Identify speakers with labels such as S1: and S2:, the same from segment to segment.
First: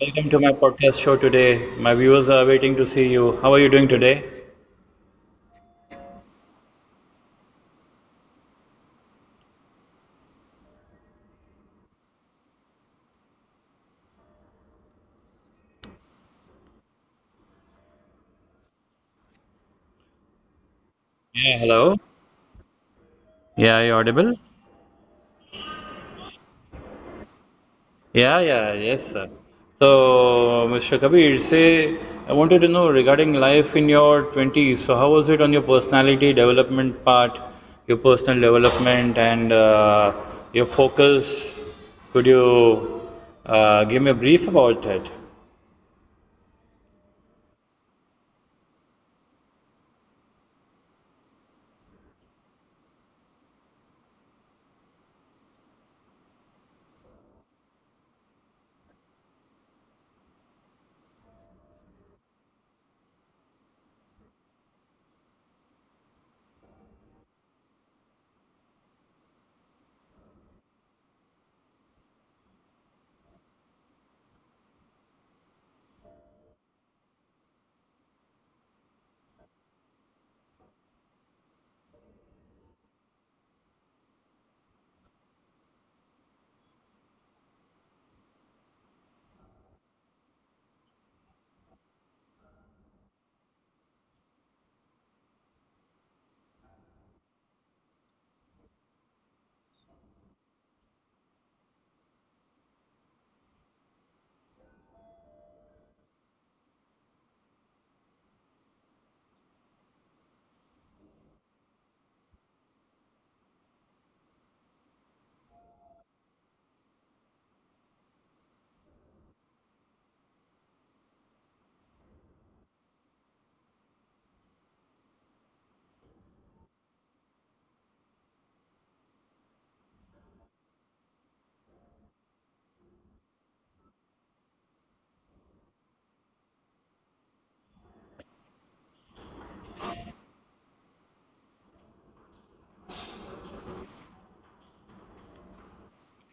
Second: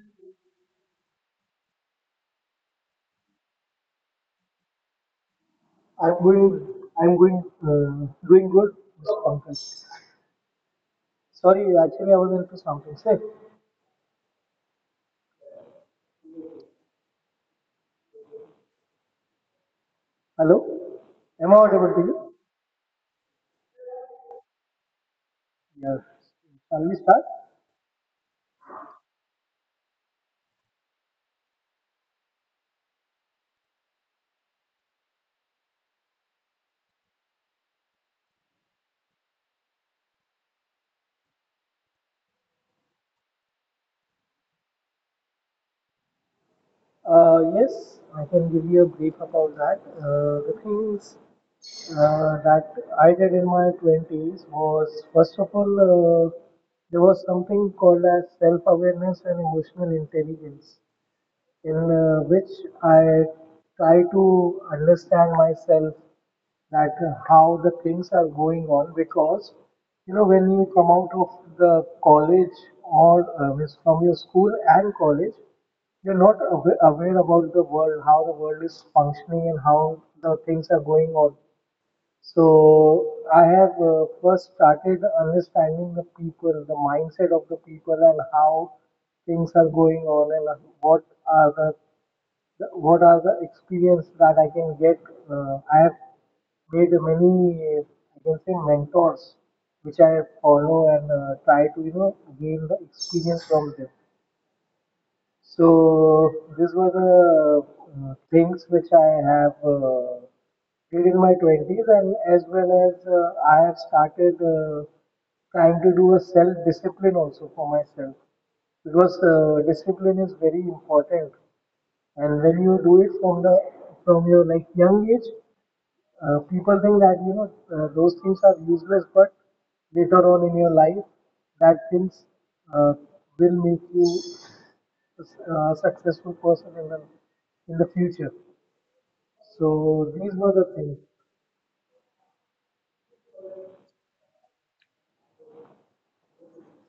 S1: Welcome to my podcast show today. My viewers are waiting to see you. How are you doing today?
S2: I'm going, I'm going, doing good this conference. Sorry, actually I was in this conference. Hey, hello, am I
S1: Yeah,
S2: audible
S1: hello.
S2: to you?
S1: Yeah, are you audible?
S2: Yes. Shall we start?
S1: Yeah, yes, sir. So, Mr. Kabir, say, I wanted to know regarding life in your 20s. So, how was it on your personality development part, your personal development, and your focus? Could you give me a brief about it?
S2: Yes, I can give you a brief about that. The things that I did in my twenties was first of all, there was something called as self-awareness and emotional intelligence. In which I try to understand myself, that how the things are going on, because you know when you come out of the college or means from your school and college, you're not aware about the world, how the world is functioning and how the things are going on. So I have first started understanding the people, the mindset of the people, and how things are going on, and what are the experience that I can get. I have made many, uh, I can say, mentors, which I follow and try to, gain the experience from them. So these were the things which I have did in my 20s, and as well as I have started trying to do a self-discipline also for myself, because discipline is very important, and when you do it from the from your like young age, people think that you know those things are useless, but later on in your life, that things uh, will make you a successful person in the future. So these were the things.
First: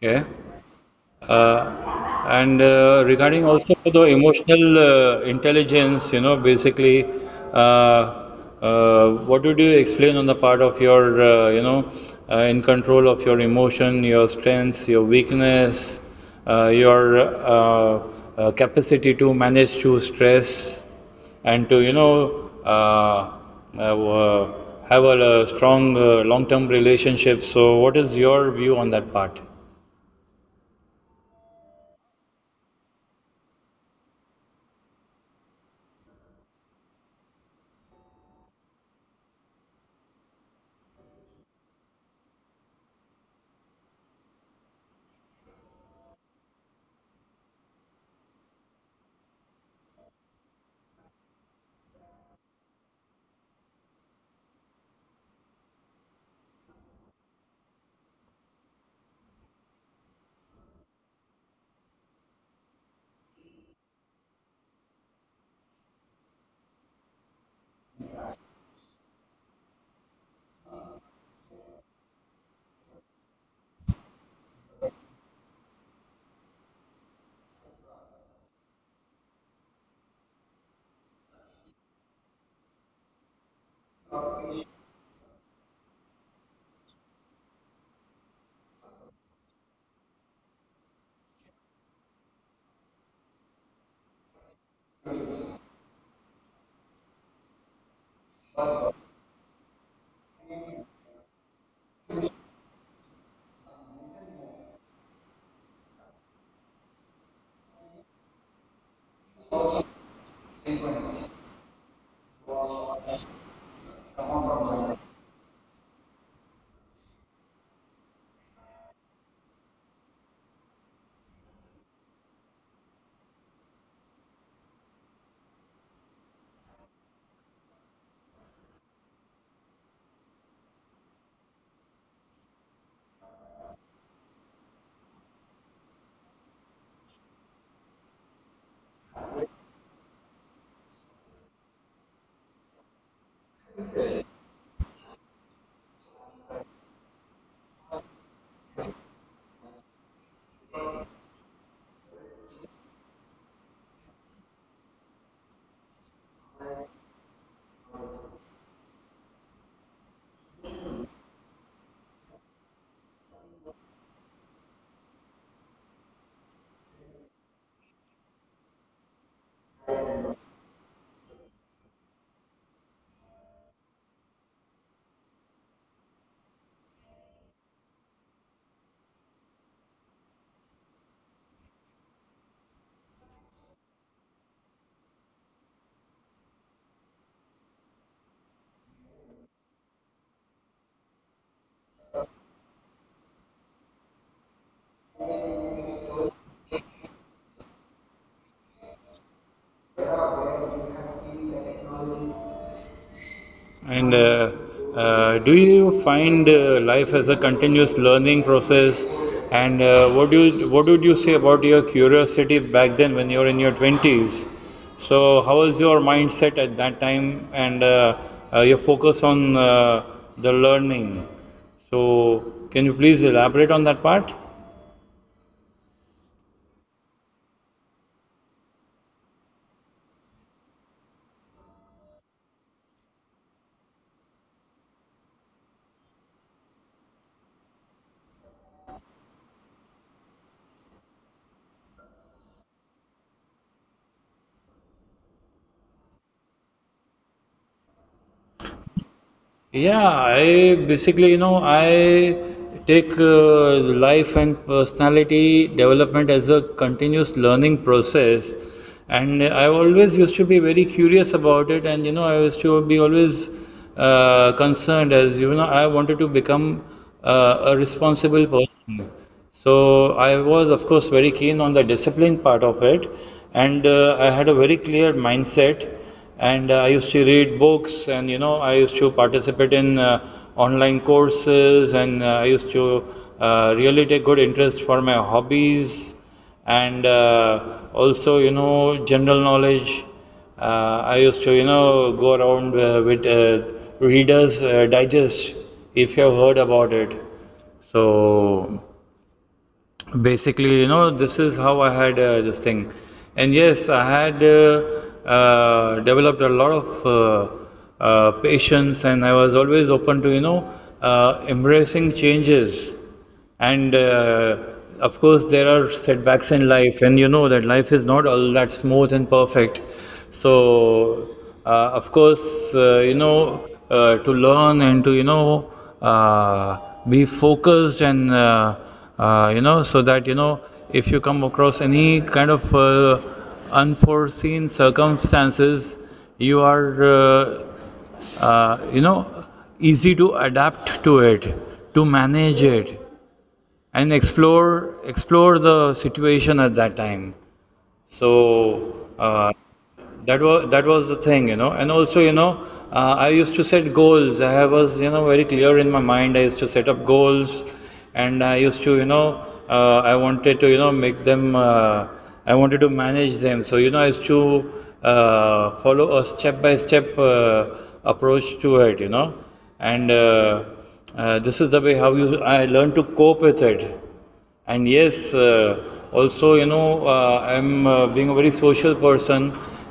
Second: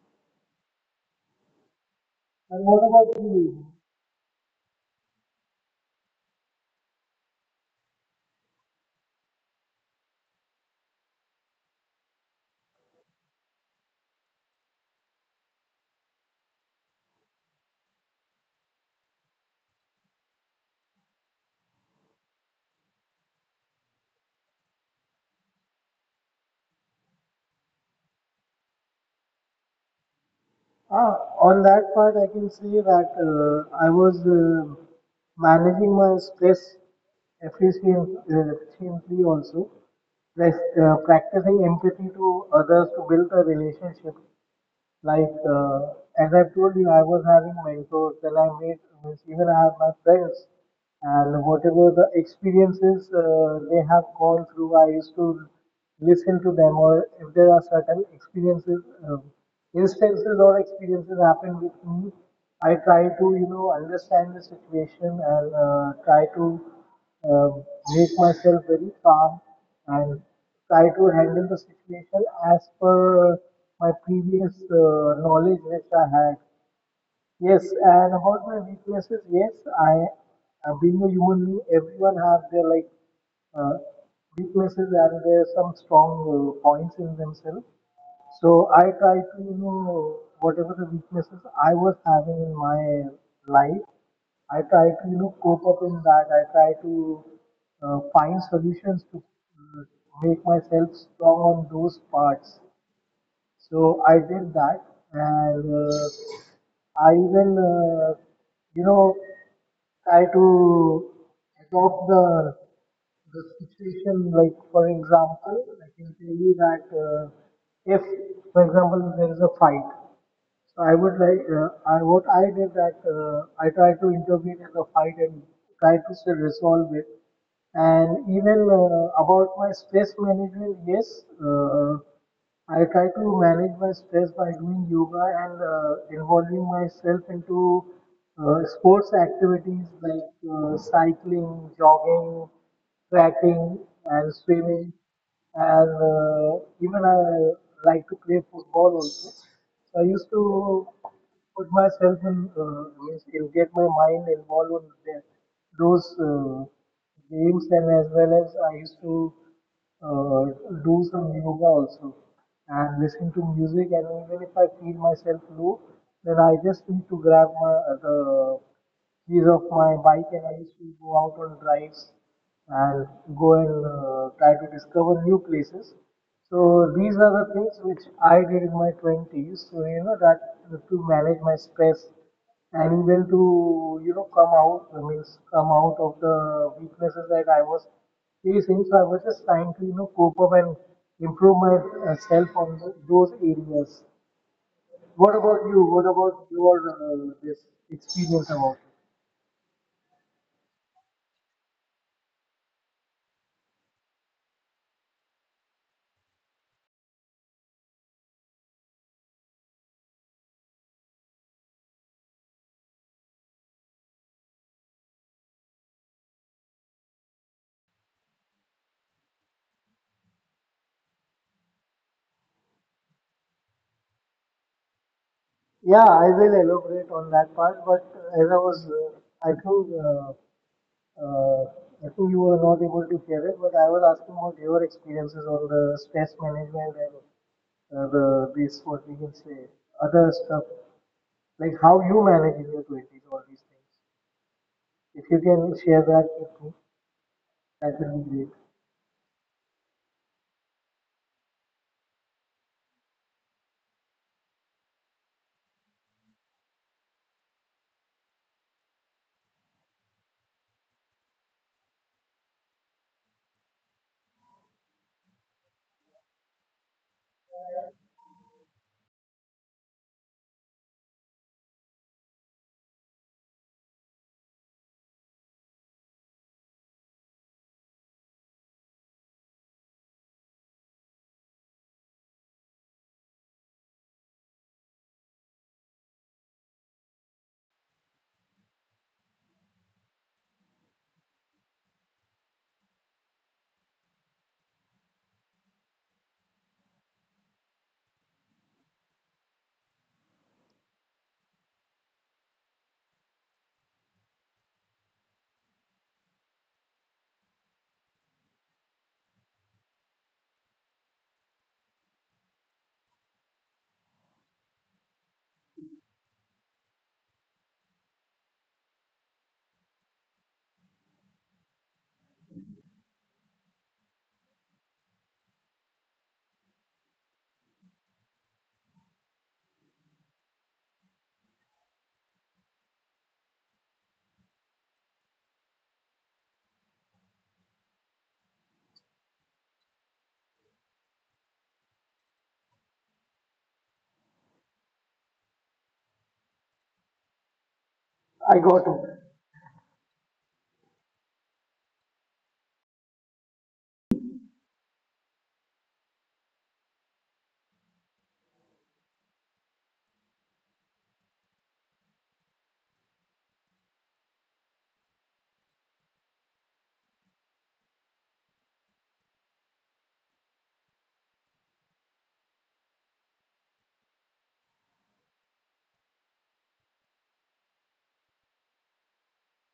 S1: Yeah. And
S2: And what about
S1: Regarding
S2: you?
S1: also to the emotional intelligence, you know, basically, uh, what would you explain on the part of your, you know, in control of your emotion, your strengths, your weakness, your uh, capacity to manage through stress, and to, you know, have, uh, have a, strong long-term relationship. So, what is your view on that part?
S2: Ah, on that part, I can say that I was managing my stress efficiently also, like practicing empathy to others to build a relationship, like, as I have told you, I was having mentors. Then I made means even I have my friends, and whatever the experiences they have gone through, I used to listen to them. Or if there are certain experiences, um instances or experiences happen with me, I try to understand the situation and try to, um, make myself very calm and try to handle the situation as per my previous knowledge which I had. Yes, and about my weaknesses, yes, I, being a human being, everyone have their like uh, weaknesses, and there's some strong points in themselves. So I try to, whatever the weaknesses I was having in my life, I try to, cope up in that. I try to find solutions to make myself strong on those parts. So I did that, and I even, you know, try to adopt the situation. Like, for example, I can tell you that if, for example, there is a fight, so I would like, I, what I did, that I tried to intervene in the fight and try to still resolve it. And even about my stress management, yes, I try to manage my stress by doing yoga and involving myself into sports activities like cycling, jogging, trekking, and swimming, and even I like to play football also. So I used to put myself in, get my mind involved in those games, and as well as I used to uh, do some yoga also and listen to music. And even if I feel myself low, then I just need to grab my the keys of my bike, and I used to go out on drives and go and try to discover new places. So these are the things which I did in my 20s. So you know that to manage my stress, and even to come out of the weaknesses that I was facing. So I was just trying to cope up and improve myself on those areas. What about you? What about your this experience about?
S1: And Do you find life as a continuous learning process? And what do you, what would you say about your curiosity back then when you were in your 20s? So how was your mindset at that time and your focus on the learning? So can you please elaborate on that part?
S2: Yeah, I will elaborate on that part, but as I was, uh, I think you were not able to hear it, but I was asking about your experiences on the stress management and the this what we can say other stuff, like how you manage in your twenties, all these things. If you can share that with me, that will be great.
S1: Yeah, I basically, you know, I take life and personality development as a continuous learning process. And I always used to be very curious about it. And, you know, I used to be always concerned as, you know, I wanted to become a responsible person. So I was, of course, very keen on the discipline part of it, and I had a very clear mindset. And I used to read books, and you know, I used to participate in online courses, and I used to really take good interest for my hobbies, and also, you know, general knowledge. I used to, you know, go around with Reader's Digest, if you have heard about it. So basically, you know, this is how I had this thing, and yes, I had developed a lot of patience, and I was always open to, you know, embracing changes. And Of course, there are setbacks in life, and you know that life is not all that smooth and perfect. So of course, you know, to learn and to, you know, uh, be focused and you know, so that you know if you come across any kind of unforeseen circumstances, you are you know easy to adapt to it, to manage it, and explore the situation at that time.
S2: I got
S1: So
S2: it.
S1: that was the thing, you know. And also, you know, I used to set goals. I was, you know, very clear in my mind. I used to set up goals, and I used to, you know, I wanted to, you know, make them, I wanted to manage them, so you know I used to follow a step by step approach to it, you know. And This is the way how you I learned to cope with it. And yes, also, you know, I'm being a very social person.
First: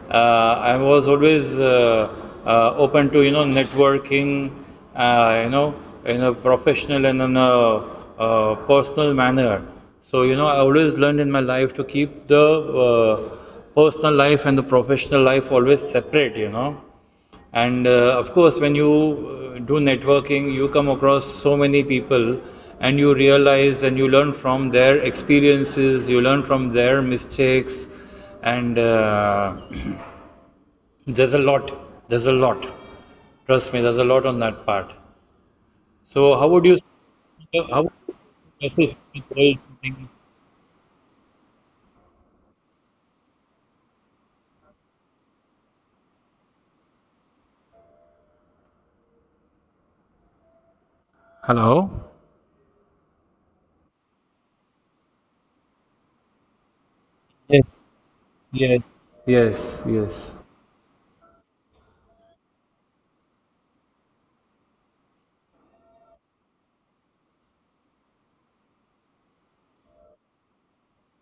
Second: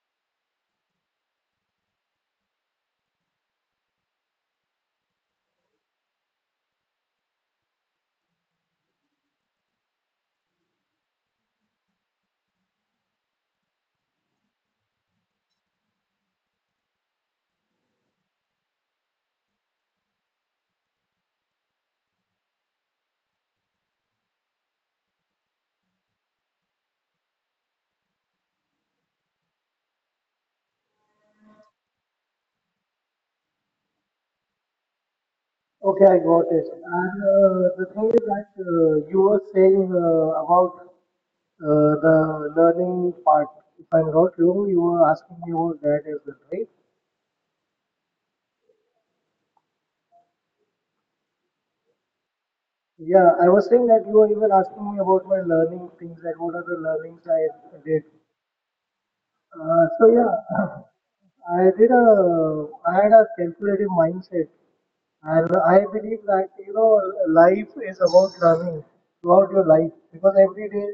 S1: I was always open to, you know, networking, you know, in a professional and in a personal manner. So, you know, I always learned in my life to keep the personal life and the professional life always separate, you know. And of course, when you do networking, you come across so many people, and you realize and you learn from their experiences, you learn from their mistakes, and there's a lot. There's a lot. Trust me, there's a lot on that part.
S2: Okay,
S1: So,
S2: I
S1: how would
S2: got
S1: you?
S2: it. And
S1: How would
S2: the
S1: you
S2: thing is that you
S1: message
S2: were saying about the learning part. If I'm not wrong, you were asking me about that as well, right?
S1: Hello.
S2: Yeah, I was saying that you were even asking me about my learning things, that what are the learnings I
S1: Yes.
S2: did.
S1: Yes. Yes.
S2: So
S1: Yes.
S2: yeah, I had a calculative mindset, and I believe that life is about learning throughout your life, because every day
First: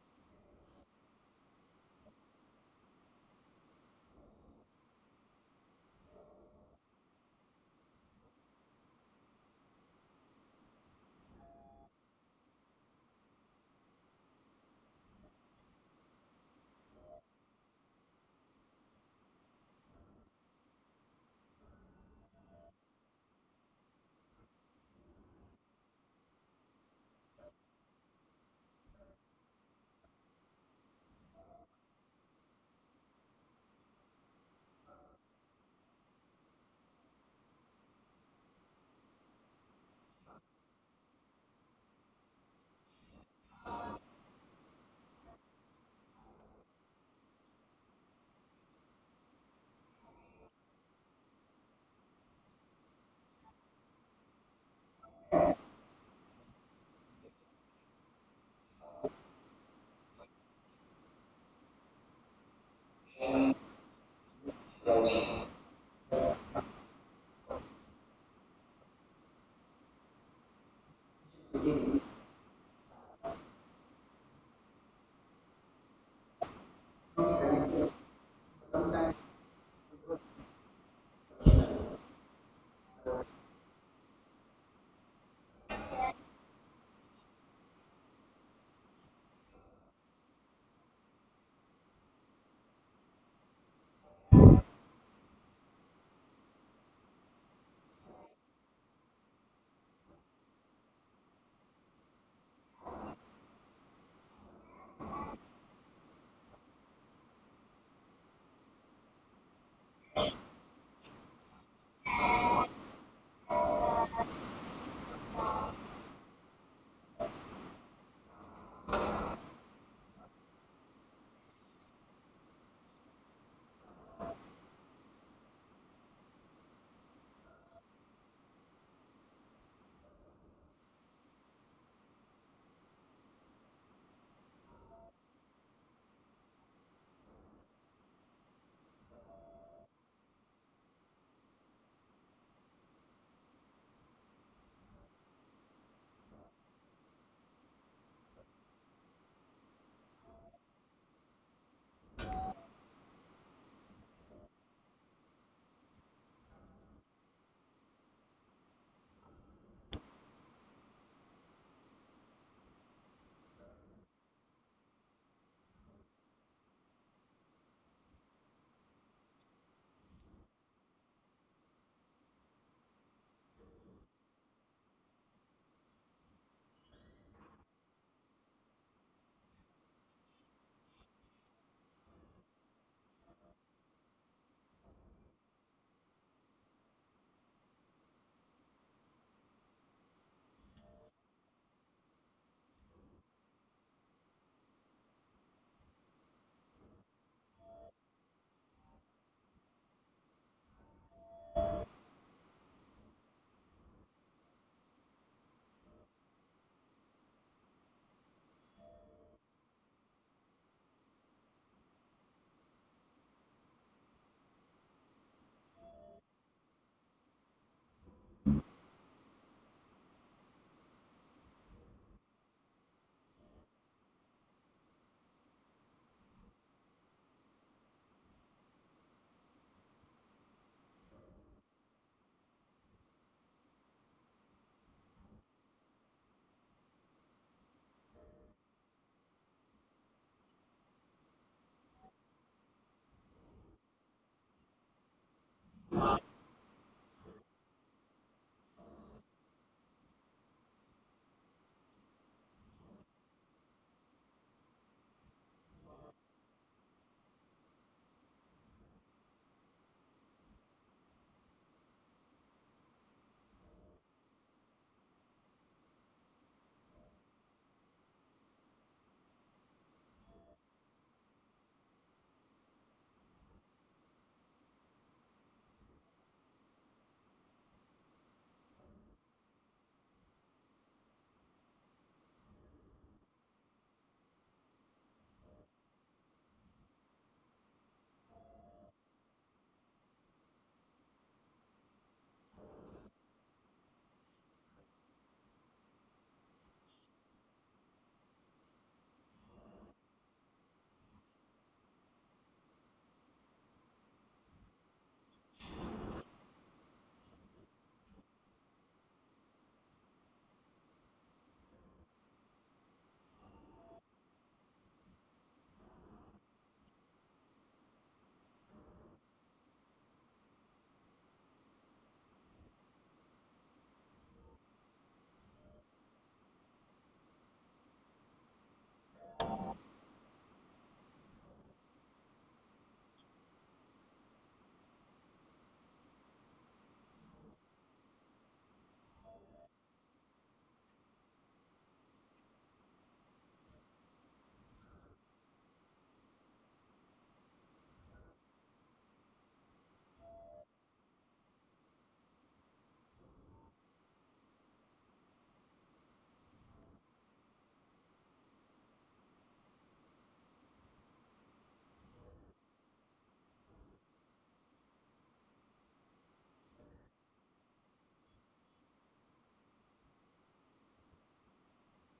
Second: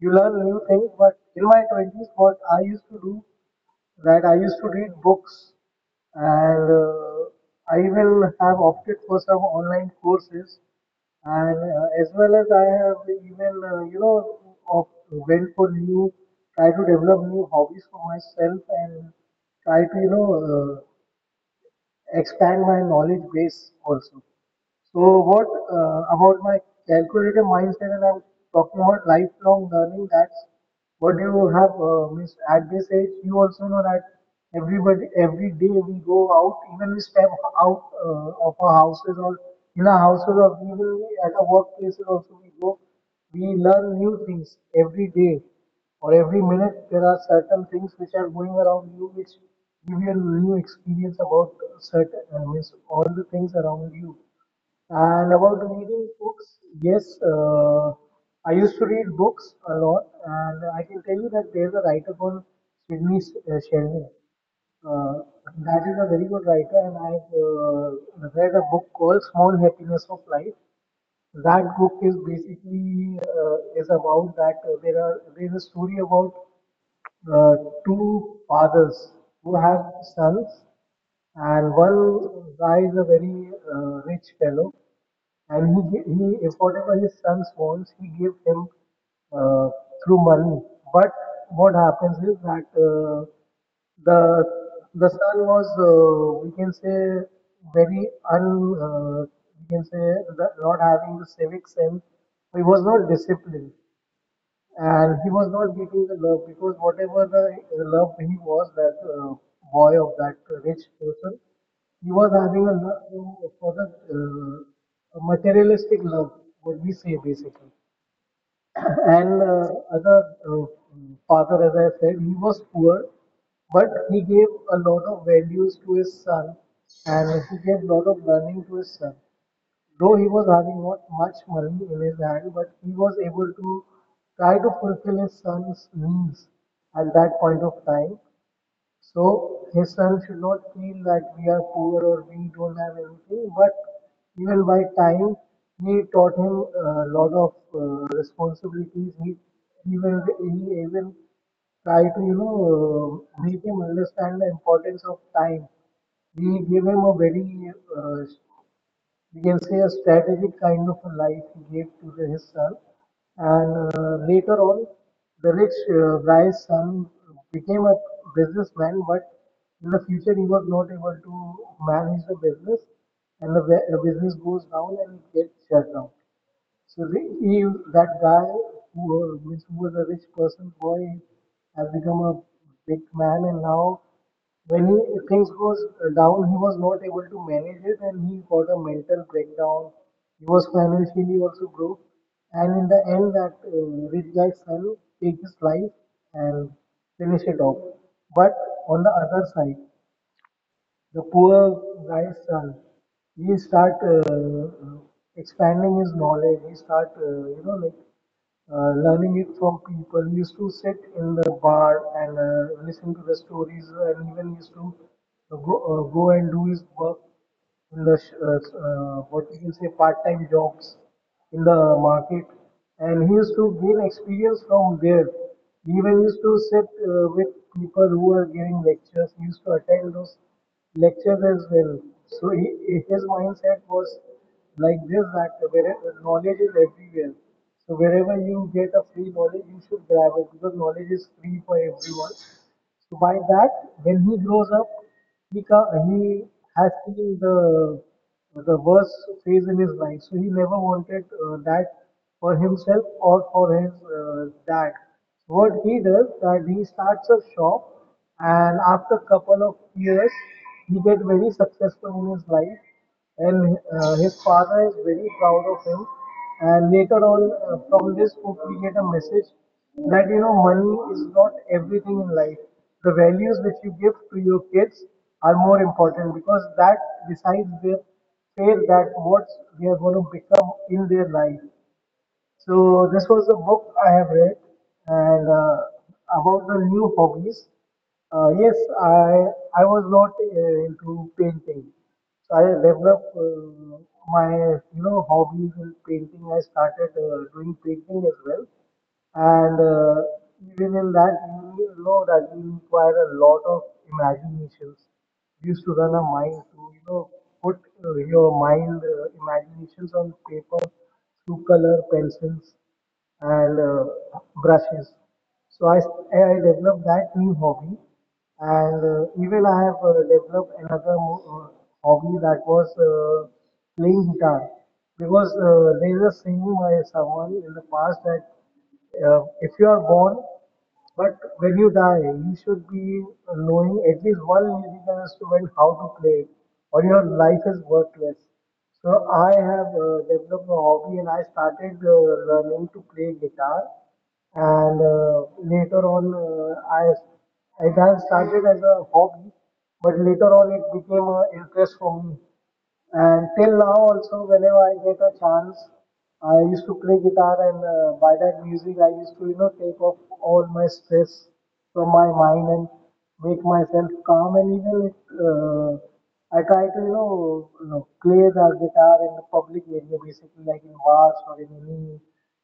S2: you learn new things. But in my twenties, what I used to do, that I used to read books, and I will have opted for some online courses, and as well as I have even you know of went for new try to develop new hobbies for myself, and try to uh, expand my knowledge base also. So, what about my calculative mindset? And I'm talking about lifelong learning. That's what you have means at this age. You also know that everybody, every day we go out, even we step out of our houses or in our houses, or even at our workplaces also we go. So we learn new things every day or every minute. There are certain things which are going around you, which give you a new experience about certain means all the things around you. And about reading books, yes, I used to read books a lot, and I can tell you that there's a writer called Sidney Sheldon. Uh, that is a very good writer, and I read a book called Small Happiness of Life. That book is basically, is about that, there is a story about uh, two fathers who have sons, and one guy is a very rich fellow, and he if whatever his sons wants, he gave him uh, through money. But what happens is that, the the son was, we can say, very un uh, we can say, that not having the civic sense, he was not disciplined, and he was not getting the love, because whatever the love he was, that boy of that rich person, he was having a love for the uh, a materialistic love, what we say basically. And other, uh, father, as I said, he was poor, but he gave a lot of values to his son, and he gave a lot of learning to his son. Though he was having not much money in his hand, but he was able to try to fulfill his son's needs at that point of time. So his son should not feel that we are poor or we don't have anything, but even by time, he taught him a lot of responsibilities. He even tried to make him understand the importance of time. We gave him a very, we can say, a strategic kind of a life he gave to his son. And later on, the rich guy's son became a businessman, but in the future he was not able to manage the business, and the business goes down, and it gets shut down. So that guy who was a rich person boy has become a big man, and now, when things goes down, he was not able to manage it, and he got a mental breakdown. He was financially also broke, and in the end, that rich guy's son take his life and finish it off. But on the other side, the poor guy's son, he start expanding his knowledge. He start like learning it from people. He used to sit in the bar and listen to the stories, and even used to go and do his work in the what you can say part-time jobs in the market, and he used to gain experience from there. He even used to sit with people who were giving lectures. He used to attend those lectures as well. So his mindset was like this, that where knowledge is everywhere. So wherever you get a free knowledge, you should grab it, because knowledge is free for everyone. So by that, when he grows up, he he has seen the worst phase in his life. So he never wanted that, for himself or for his dad. So, what he does that he starts a shop, and after couple of years, he get very successful in his life, and his father is very proud of him and later on from this book we get a message that money is not everything in life. The values which you give to your kids are more important because that decides their fate that what they are going to become in their life. So this was a book I have read, and about the new hobbies. Yes, I I was not into painting. So I developed my hobbies in painting. I started doing painting as well, and even in that, that you require a lot of imaginations. You used to run a mind to, put your mind, imaginations on paper through color pencils and brushes. So I developed that new hobby, and even I have developed another hobby that was playing guitar, because there is a saying by someone in the past that, if you are born, but when you die, you should be knowing at least one musical instrument how to play it, or your life is worthless. So I have developed a hobby, and I started learning to play guitar. And later on, I it has started as a hobby, but later on it became an interest for me. And till now also, whenever I get a chance, I used to play guitar, and by that music, I used to, take off all my stress from my mind and make myself calm. And even I try to, play the guitar in the public area, basically like in bars or in any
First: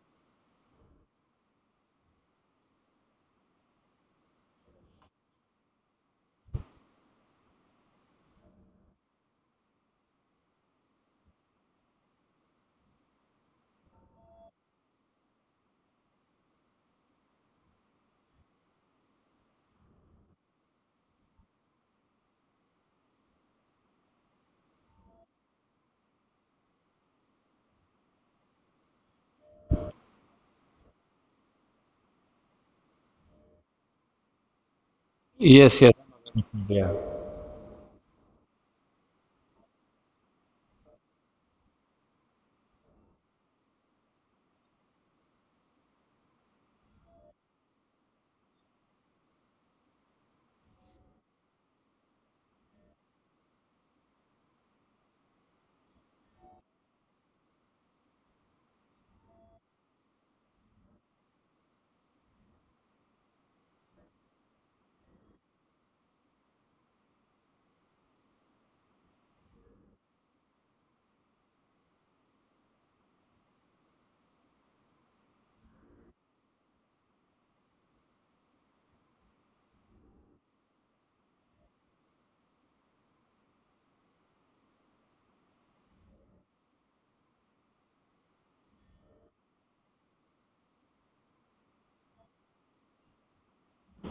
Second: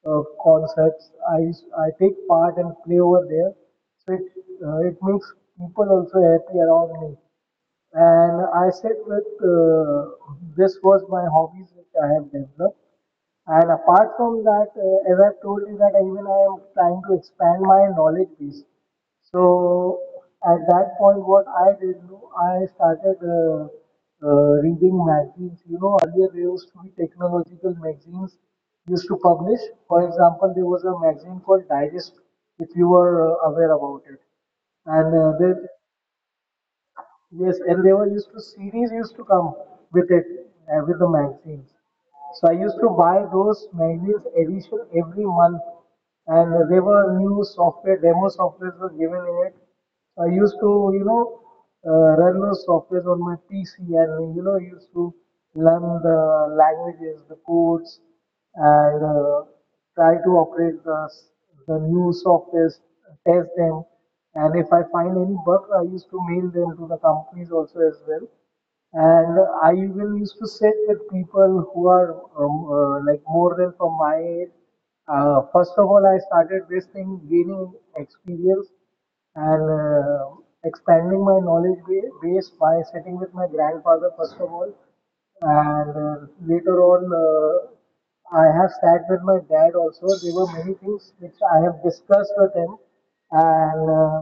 S2: concerts. I take part and play over there, so it makes people also happy around me. And I said, with this was my hobbies which I have developed. And apart from that, as I've told you, that even I am trying to expand my knowledge base. So at that point, what I did, no, I started reading magazines. You know, earlier there used to be technological magazines used to publish. For example, there was a magazine called Digest, if you were aware about it. And there
S1: Yes. Yes. Yeah.
S2: Yes. And there were used to series used to come with it, with the magazines. So I used to buy those magazines edition every month, and there were new software demo softwares were given in it. So, I used to run those softwares on my PC, and used to learn the languages, the codes, and try to operate the new softwares, test them. And if I find any bug, I used to mail them to the companies also as well. And I will used to sit with people who are like more than from my age. First of all, I started this thing gaining experience and expanding my knowledge base by sitting with my grandfather first of all, and later on, I have sat with my dad also. There were many things which I have discussed with him, and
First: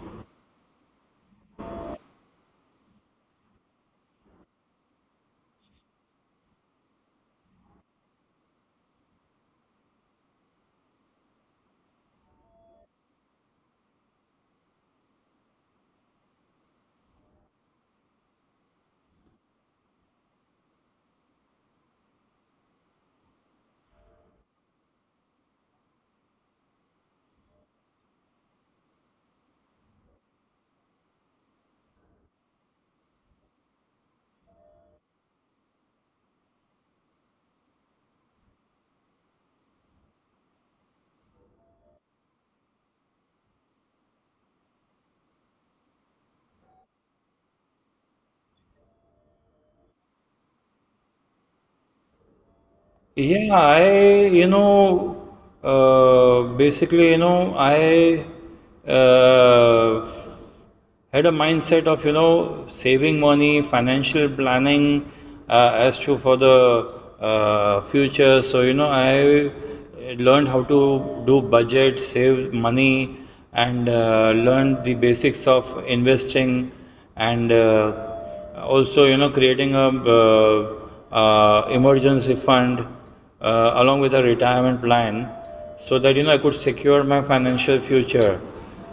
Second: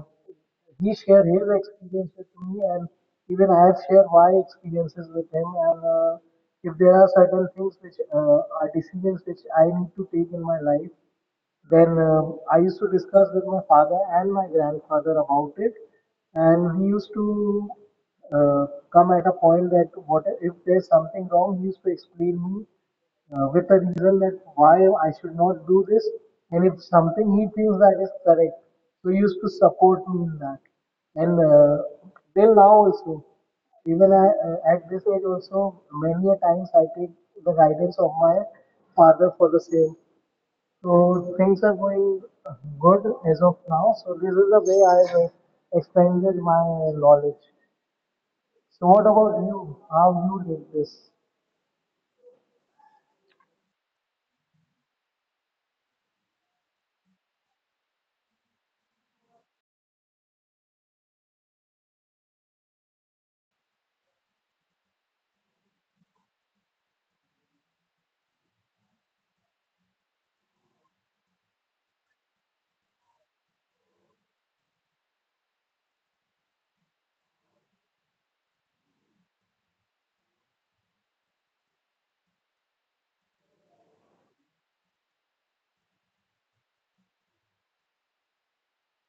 S2: he shared his experience with me, and even I have shared my experiences with him. And if there are certain things which are decisions which I need to take in my life, then I used to discuss with my father and my grandfather about it, and he used to uh, come at a point that what if there's something wrong, he used to explain me with a reason that why I should not do this, and if something he feels that is correct, so he used to support me in that. And till now also, even I, at this age also, many a times I take the guidance of my father for the same. So things are going good as of now. So this is the way I have expanded my knowledge. So what about you? How you did this?
S1: Yeah, I, you know, basically, you know, I uh, had a mindset of, you know, saving money, financial planning as to for the future. So, you know, I learned how to do budget, save money, and learned the basics of investing, and also, you know, creating a emergency fund along with a retirement plan, so that you know I could secure my financial future.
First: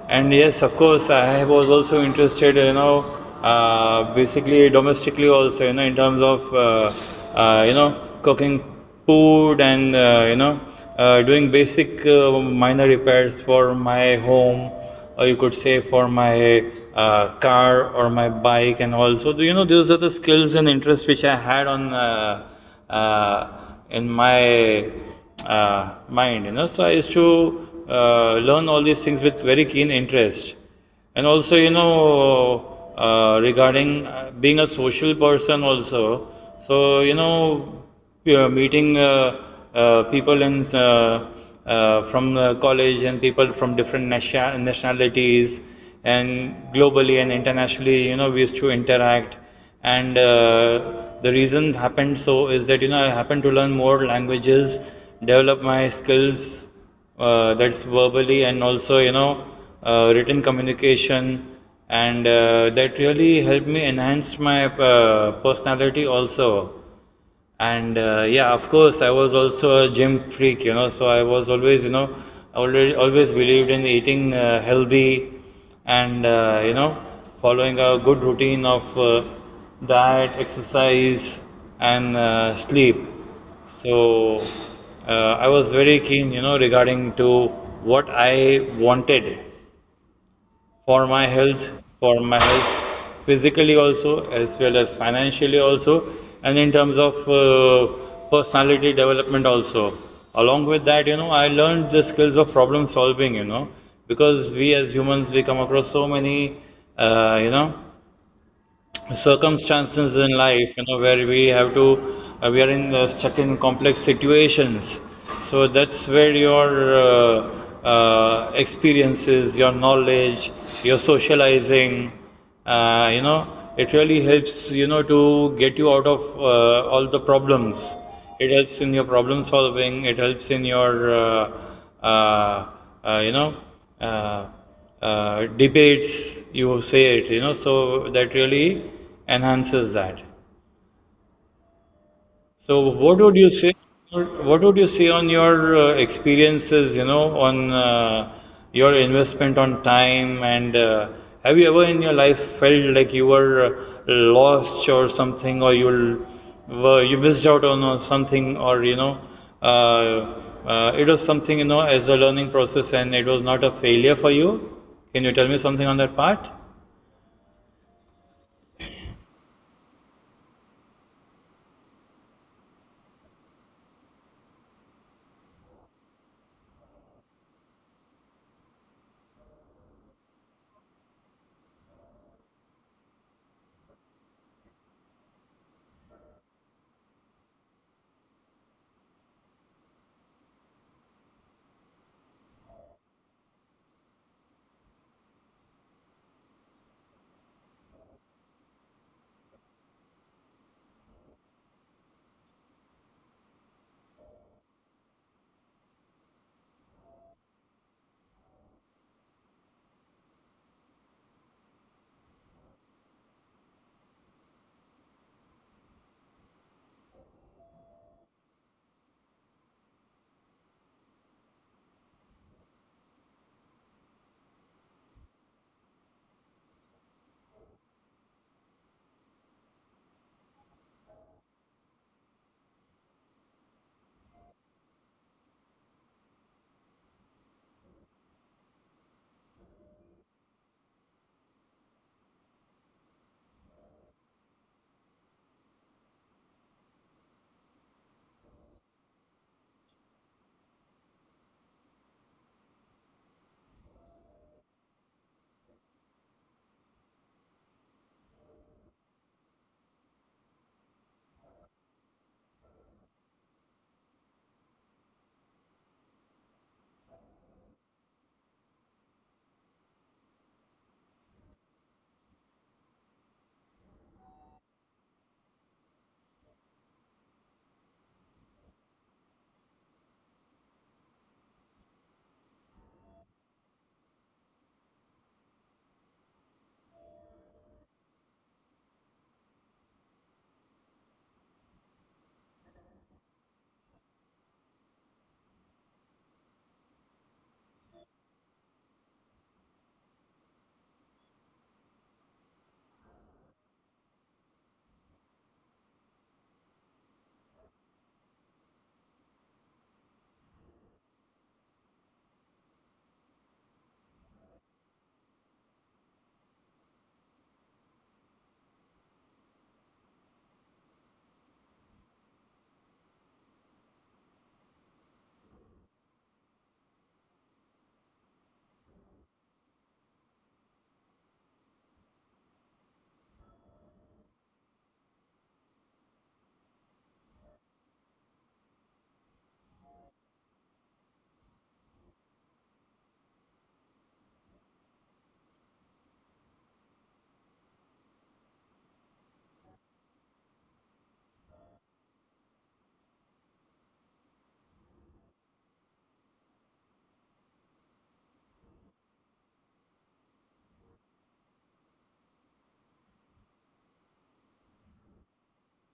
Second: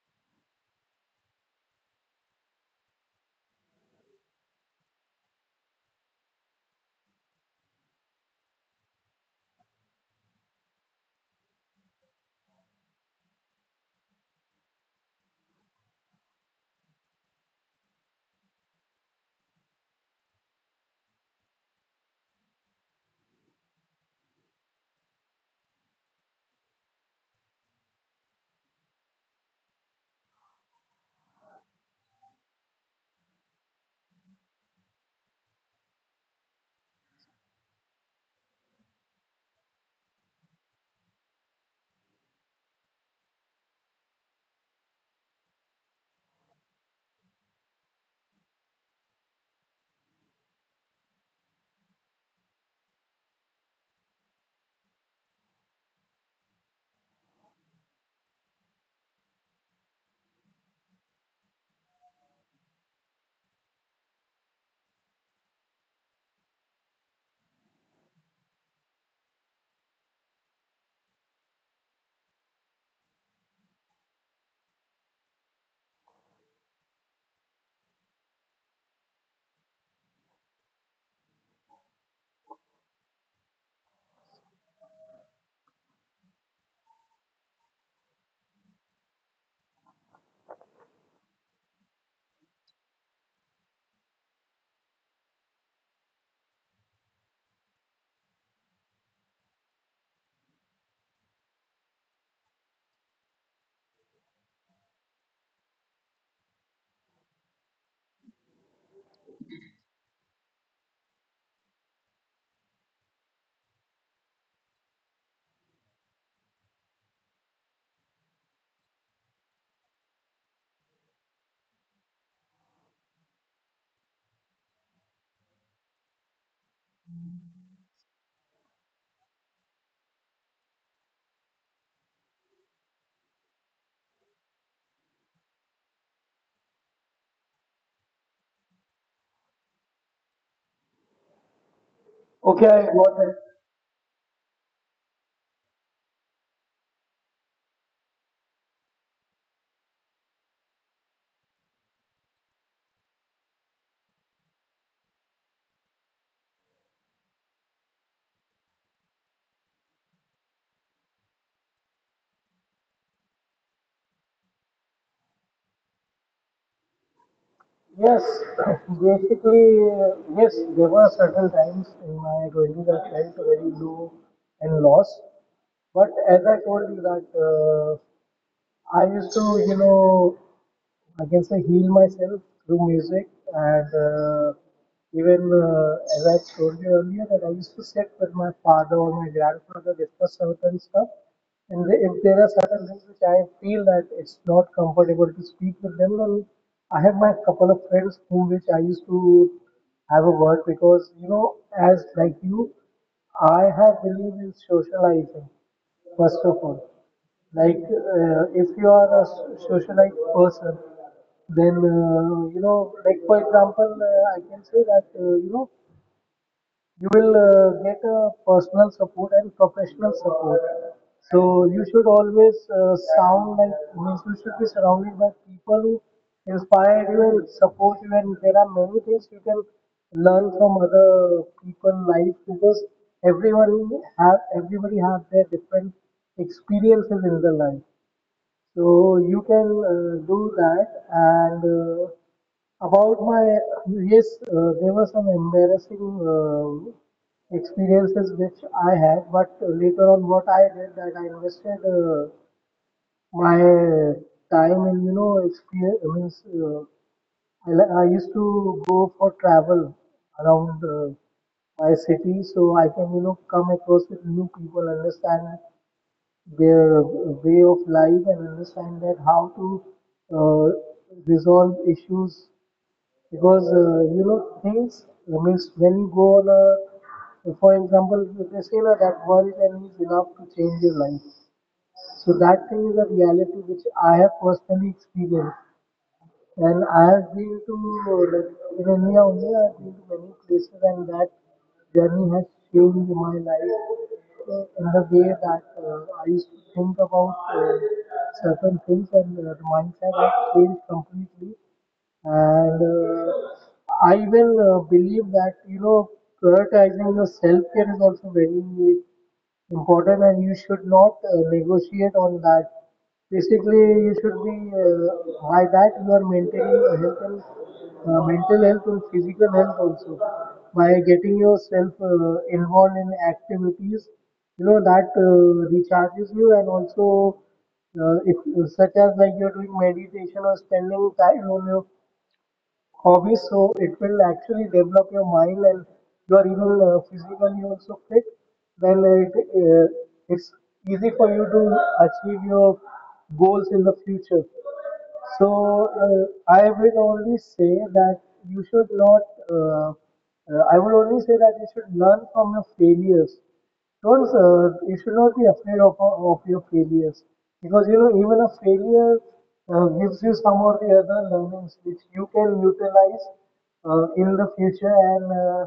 S1: And yes, of course, I was also interested, you know, basically domestically also, you know, in terms of you know cooking food and you know doing basic minor repairs for my home, or you could say for my car or my bike and all. So you know, those are the skills and interests which I had on uh, in my mind, you know. So I used to learn all these things with very keen interest. And also, you know, regarding being a social person, also, so, you know, we are meeting people in, from college, and people from different nationalities and globally and internationally, you know, we used to interact. And the reason happened so is that, you know, I happened to learn more languages, develop my skills, that's verbally and also, you know, written communication. And that really helped me enhance my personality also. And yeah, of course, I was also a gym freak, you know, so I was always, you know, already always believed in eating healthy and, you know, following a good routine of diet, exercise, and sleep. So I was very keen, you know, regarding to what I wanted for my health, for my health physically also, as well as financially also, and in terms of personality development also. Along with that, you know, I learned the skills of problem solving, you know, because we as humans, we come across so many you know circumstances in life, you know, where we have to we are in stuck in complex situations. So that's where your experiences, your knowledge, your socializing, you know, it really helps, you know, to get you out of all the problems. It helps in your problem solving, it helps in your uh, you know uh, debates, you say it, you know, so that really enhances that. So what
S2: Okay,
S1: would
S2: I
S1: you say?
S2: got it.
S1: What would you say on your experiences, you know, on your investment on time and have you ever in your life felt like you were lost or something, or you were you missed out on something, or you know uh, it was something, you know, as a learning process, and it was not a failure for you? Can you tell me something on that part?
S2: Yes, basically, yes, there were certain times in my 20s I felt very low and lost. But as I told you that I used to, I can say heal myself through music, and even as I told you earlier, that I used to sit with my father or my grandfather discuss certain stuff, and if there are certain things which I feel that it's not comfortable to speak with them, then I have my couple of friends who which I used to have a word, because as like you, I have believed in socializing first of all. Like, if you are a socialite person, then, like for example, I can say that, you will get a personal support and professional support. So you should always sound like, means you should be surrounded by people who inspire you and support you. And there are many things you can learn from other people life, because everyone have everybody have their different experiences in their life. So you can do that. And about my yes, there were some embarrassing uh, experiences which I had. But later on, what I did that I invested my time in experience means I used to go for travel around my city so I can come across with new people, understand their way of life and understand that how to uh, resolve issues, because things I means when you go on a, for example, if they say that one time is enough to change your life, so that thing is a reality which I have personally experienced, and I have been to like in India only. I have been to many places, and that journey has changed my life in the way that I used to think about certain things, and the mindset has changed completely. And uh, I will believe that prioritizing your self care is also very important, and you should not negotiate on that. Basically, you should be by that you are maintaining a health and mental health and physical health also, by getting yourself involved in activities. You know that recharges you, and also if, such as like you're doing meditation or spending time on your hobby, so it will actually develop your mind, and you are even physically also fit, then uh, it's easy for you to achieve your goals in the future. So uh, I will only say that you should not. Uh, I would only say that you should learn from your failures. Don't. You should not be afraid of your failures, because even a failure gives you some or the other learnings which you can utilize in the future, and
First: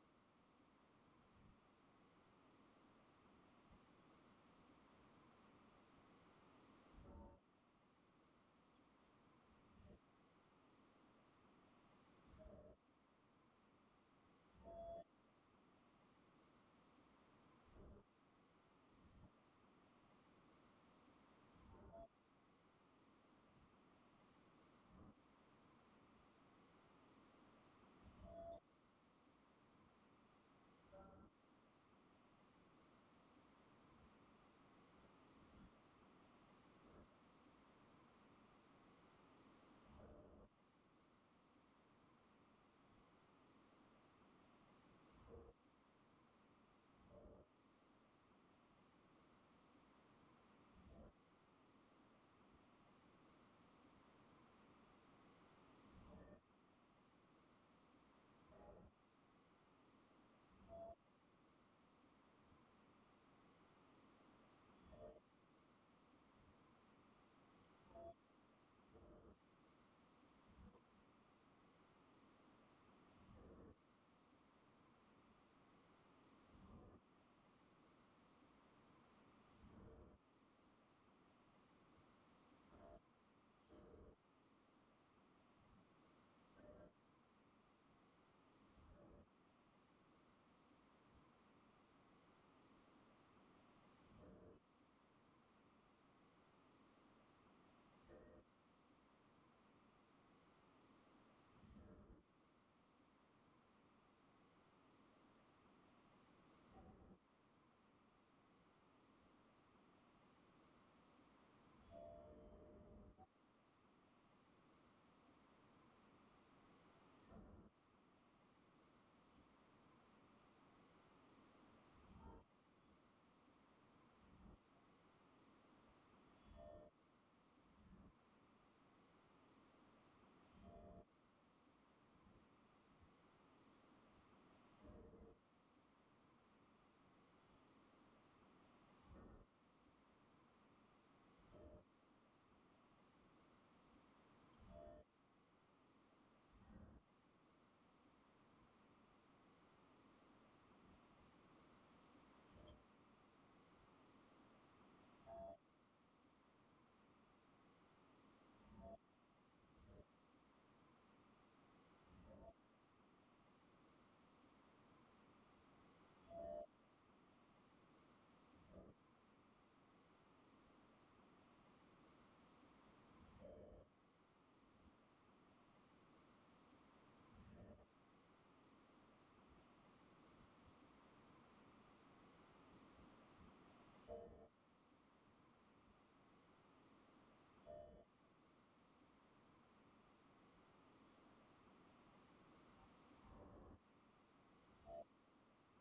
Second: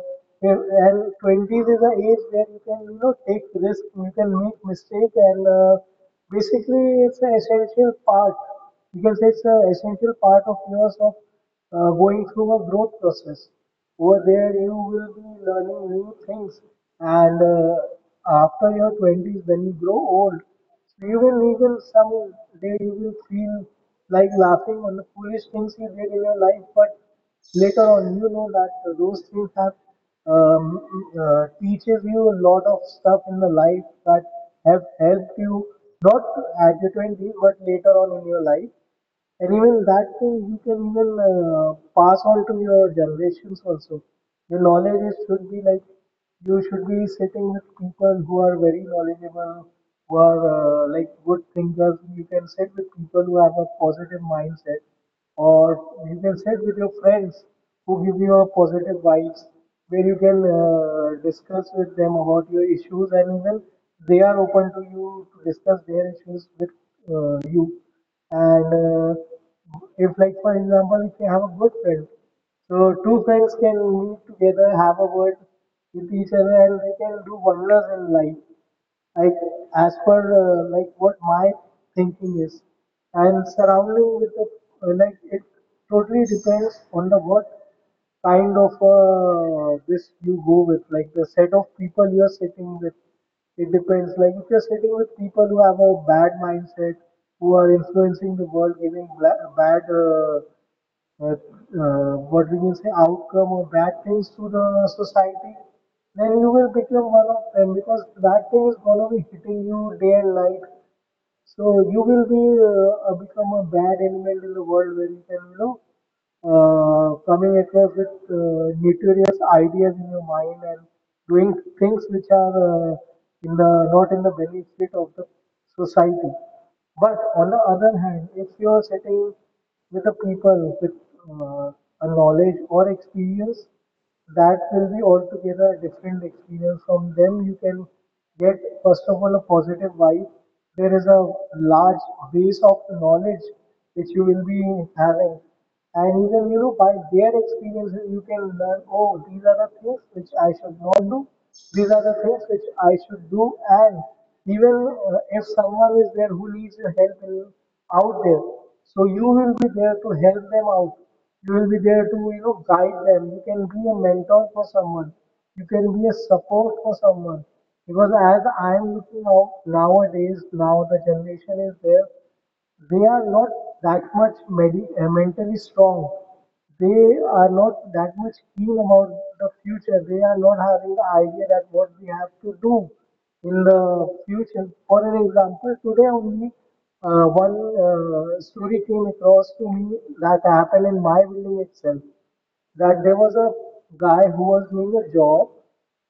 S2: if- and 20s is the age where you can take risk, you can make mistake, and basically it's an essential part. You can say it's an essential part of yours, of going through a growth process. Over there you will be learning new things, and after your 20s when you grow old, you will even some day you will feel like laughing on the foolish things you did in your life, but later on you know that those things have um, teaches you a lot of stuff in the life that have helped you, not at your 20s but later on in your life. And even that thing you can even pass on to your generations also. Your knowledge is, should be like, you should be sitting with people who are very knowledgeable, who are like good thinkers. You can sit with people who have a positive mindset, or you can sit with your friends who give you a positive vibes, where you can discuss with them about your issues, and even they are open to you to discuss their issues with you. And if, like for example, if you have a good friend, so two friends can meet together, have a word with each other, and they can do wonders in life, like, as per like what my thinking is, and surrounding with the like, it totally depends on the what kind of this you go with, like the set of people you are sitting with. It depends, like if you're sitting with people who have a bad mindset, who are influencing the world, giving bad, but, what we can say, outcome or bad things to the society, Then you will become one of them because that thing is gonna be hitting you day and night. So you will be become a bad element in the world where you can coming across with notorious ideas in your mind and doing things which are in the not in the benefit of the society. But on the other hand, if you are sitting with a people with uh, a knowledge or experience, that will be altogether a different experience. From them you can get, first of all, a positive vibe. There is a large base of knowledge which you will be having, and even you know, by their experience you can learn, oh, these are the things which I should not do, these are the things which I should do. And even if someone is there who needs your help out there, so you will be there to help them out. You will be there to, you know, guide them. You can be a mentor for someone. You can be a support for someone. Because as I am looking out nowadays, now the generation is there, they are not that much mentally strong. They are not that much keen about the future. They are not having the idea that what we have to do in the future. For an example, today only one story came across to me that happened in my building itself. That there was a guy who was doing a job,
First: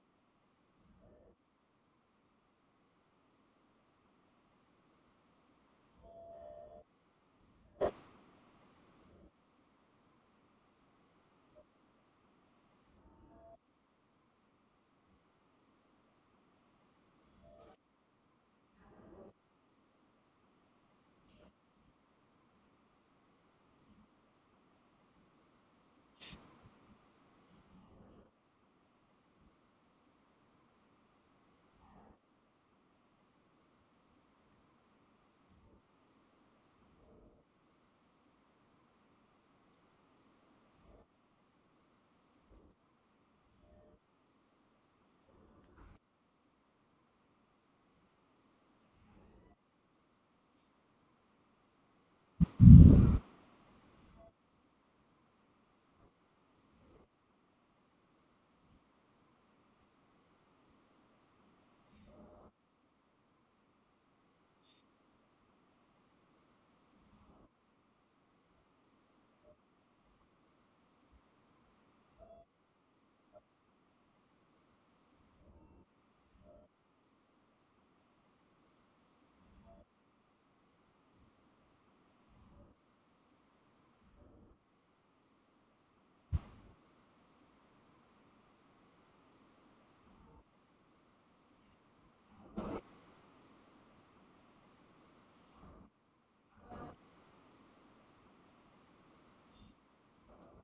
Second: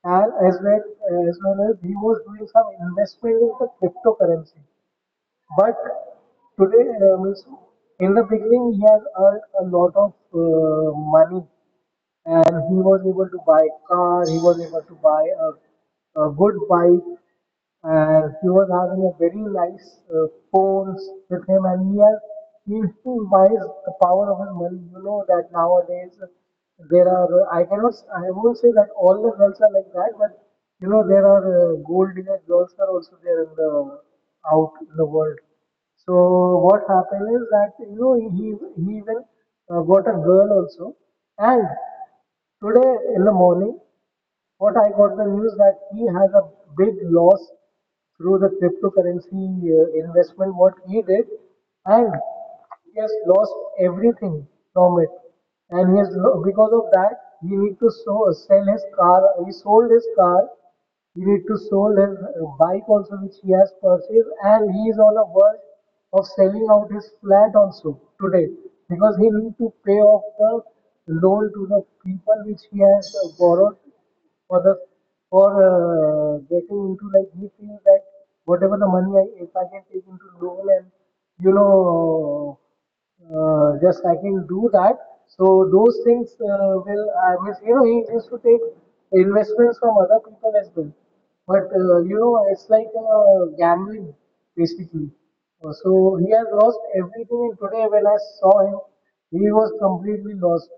S2: and well as, he was doing some investment in the cryptocurrency. But today, means in the beginning, he has earned a lot of money, and he was able to buy a car, he was able to buy a good bike, and he was having a very nice phones with him, and he used to wise the power of his money. You know that nowadays there are I cannot, I won't say that all the girls are like that, but you know, there are gold digger girls are also there in the out in the world. So what happened is that, you know, he even got a girl also, and today in the morning, what I got the news that he has a big loss through the cryptocurrency investment, what he did, and he has lost everything from it. And because of that, he need to sell his car. He sold his car. He need to sold his bike also, which he has purchased, and he is on the verge of selling out his flat also today, because he need to pay off the loan to the people which he has borrowed for the for getting into, like he feels that whatever the money I, if I can take into loan, and you know, just I can do that. So those things will, I mean, you know, he used to take investments from other people as well. But you know, it's like gambling basically. So he has lost everything, and today when I saw him, he was completely lost.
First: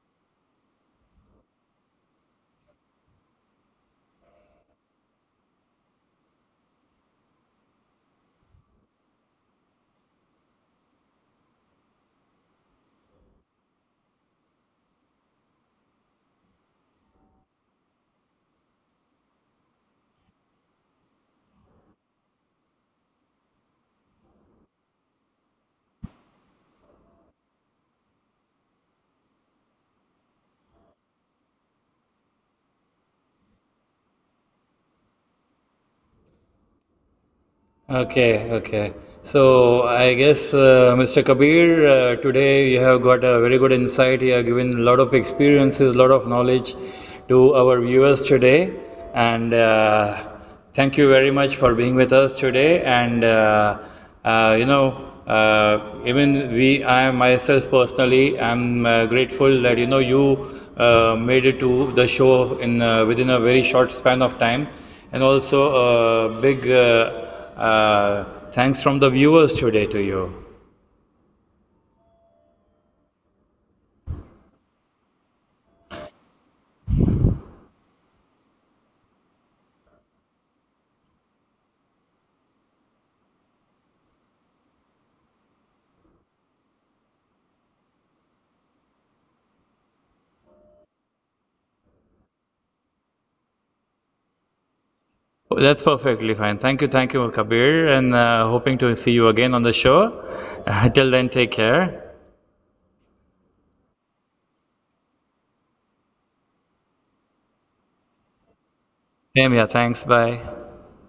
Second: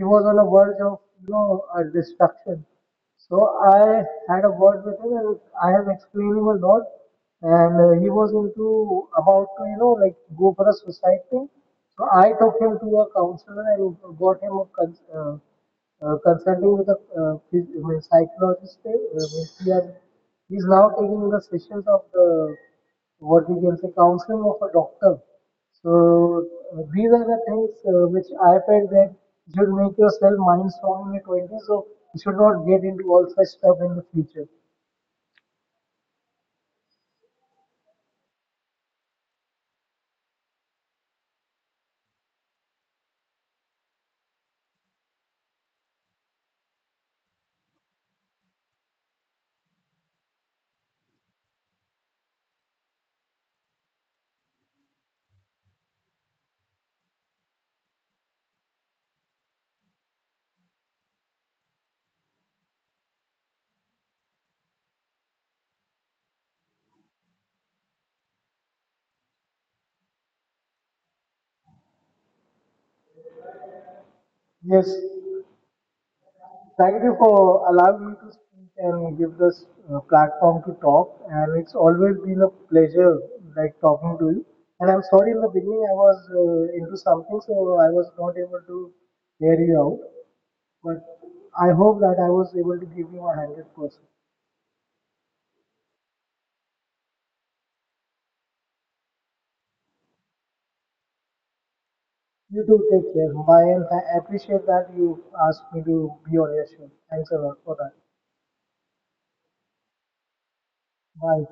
S2: He was on the verge of, you know, destruction. So I had a word with him, and I have explained him a lot. And he was into about to, you know, like go for a suicide thing. So I took him to a counselor and got him a consulting with a I mean, psychologist, means he has, he's now taking the sessions of the, what we can say, counseling of a doctor. So these are the things which I felt that you should make yourself mind strong in your 20s, so you should not get into all such stuff in the future.
S1: Okay, okay. So I guess, Mr. Kabir, today you have got a very good insight. You have given a lot of experiences, a lot of knowledge to our viewers today. And thank you very much for being with us today. And you know, even we, I myself personally, I'm grateful that you know you made it to the show in within a very short span of time, and also a big thanks from the viewers today to you.
S2: Yes, thank you for allowing me to speak and give this platform to talk. And it's always been a pleasure, like talking to you. And I'm sorry, in the beginning I was into something, so I was not able to hear you out. But I hope that I was able to give you 100%.
S1: That's perfectly fine. Thank you, Kabir, and hoping to see you again on the show. Till then, take
S2: You
S1: care.
S2: do take care. Bye, and I appreciate that you asked me to be on your show. Thanks a lot for that.
S1: Same here. Thanks. Bye.
S2: Bye.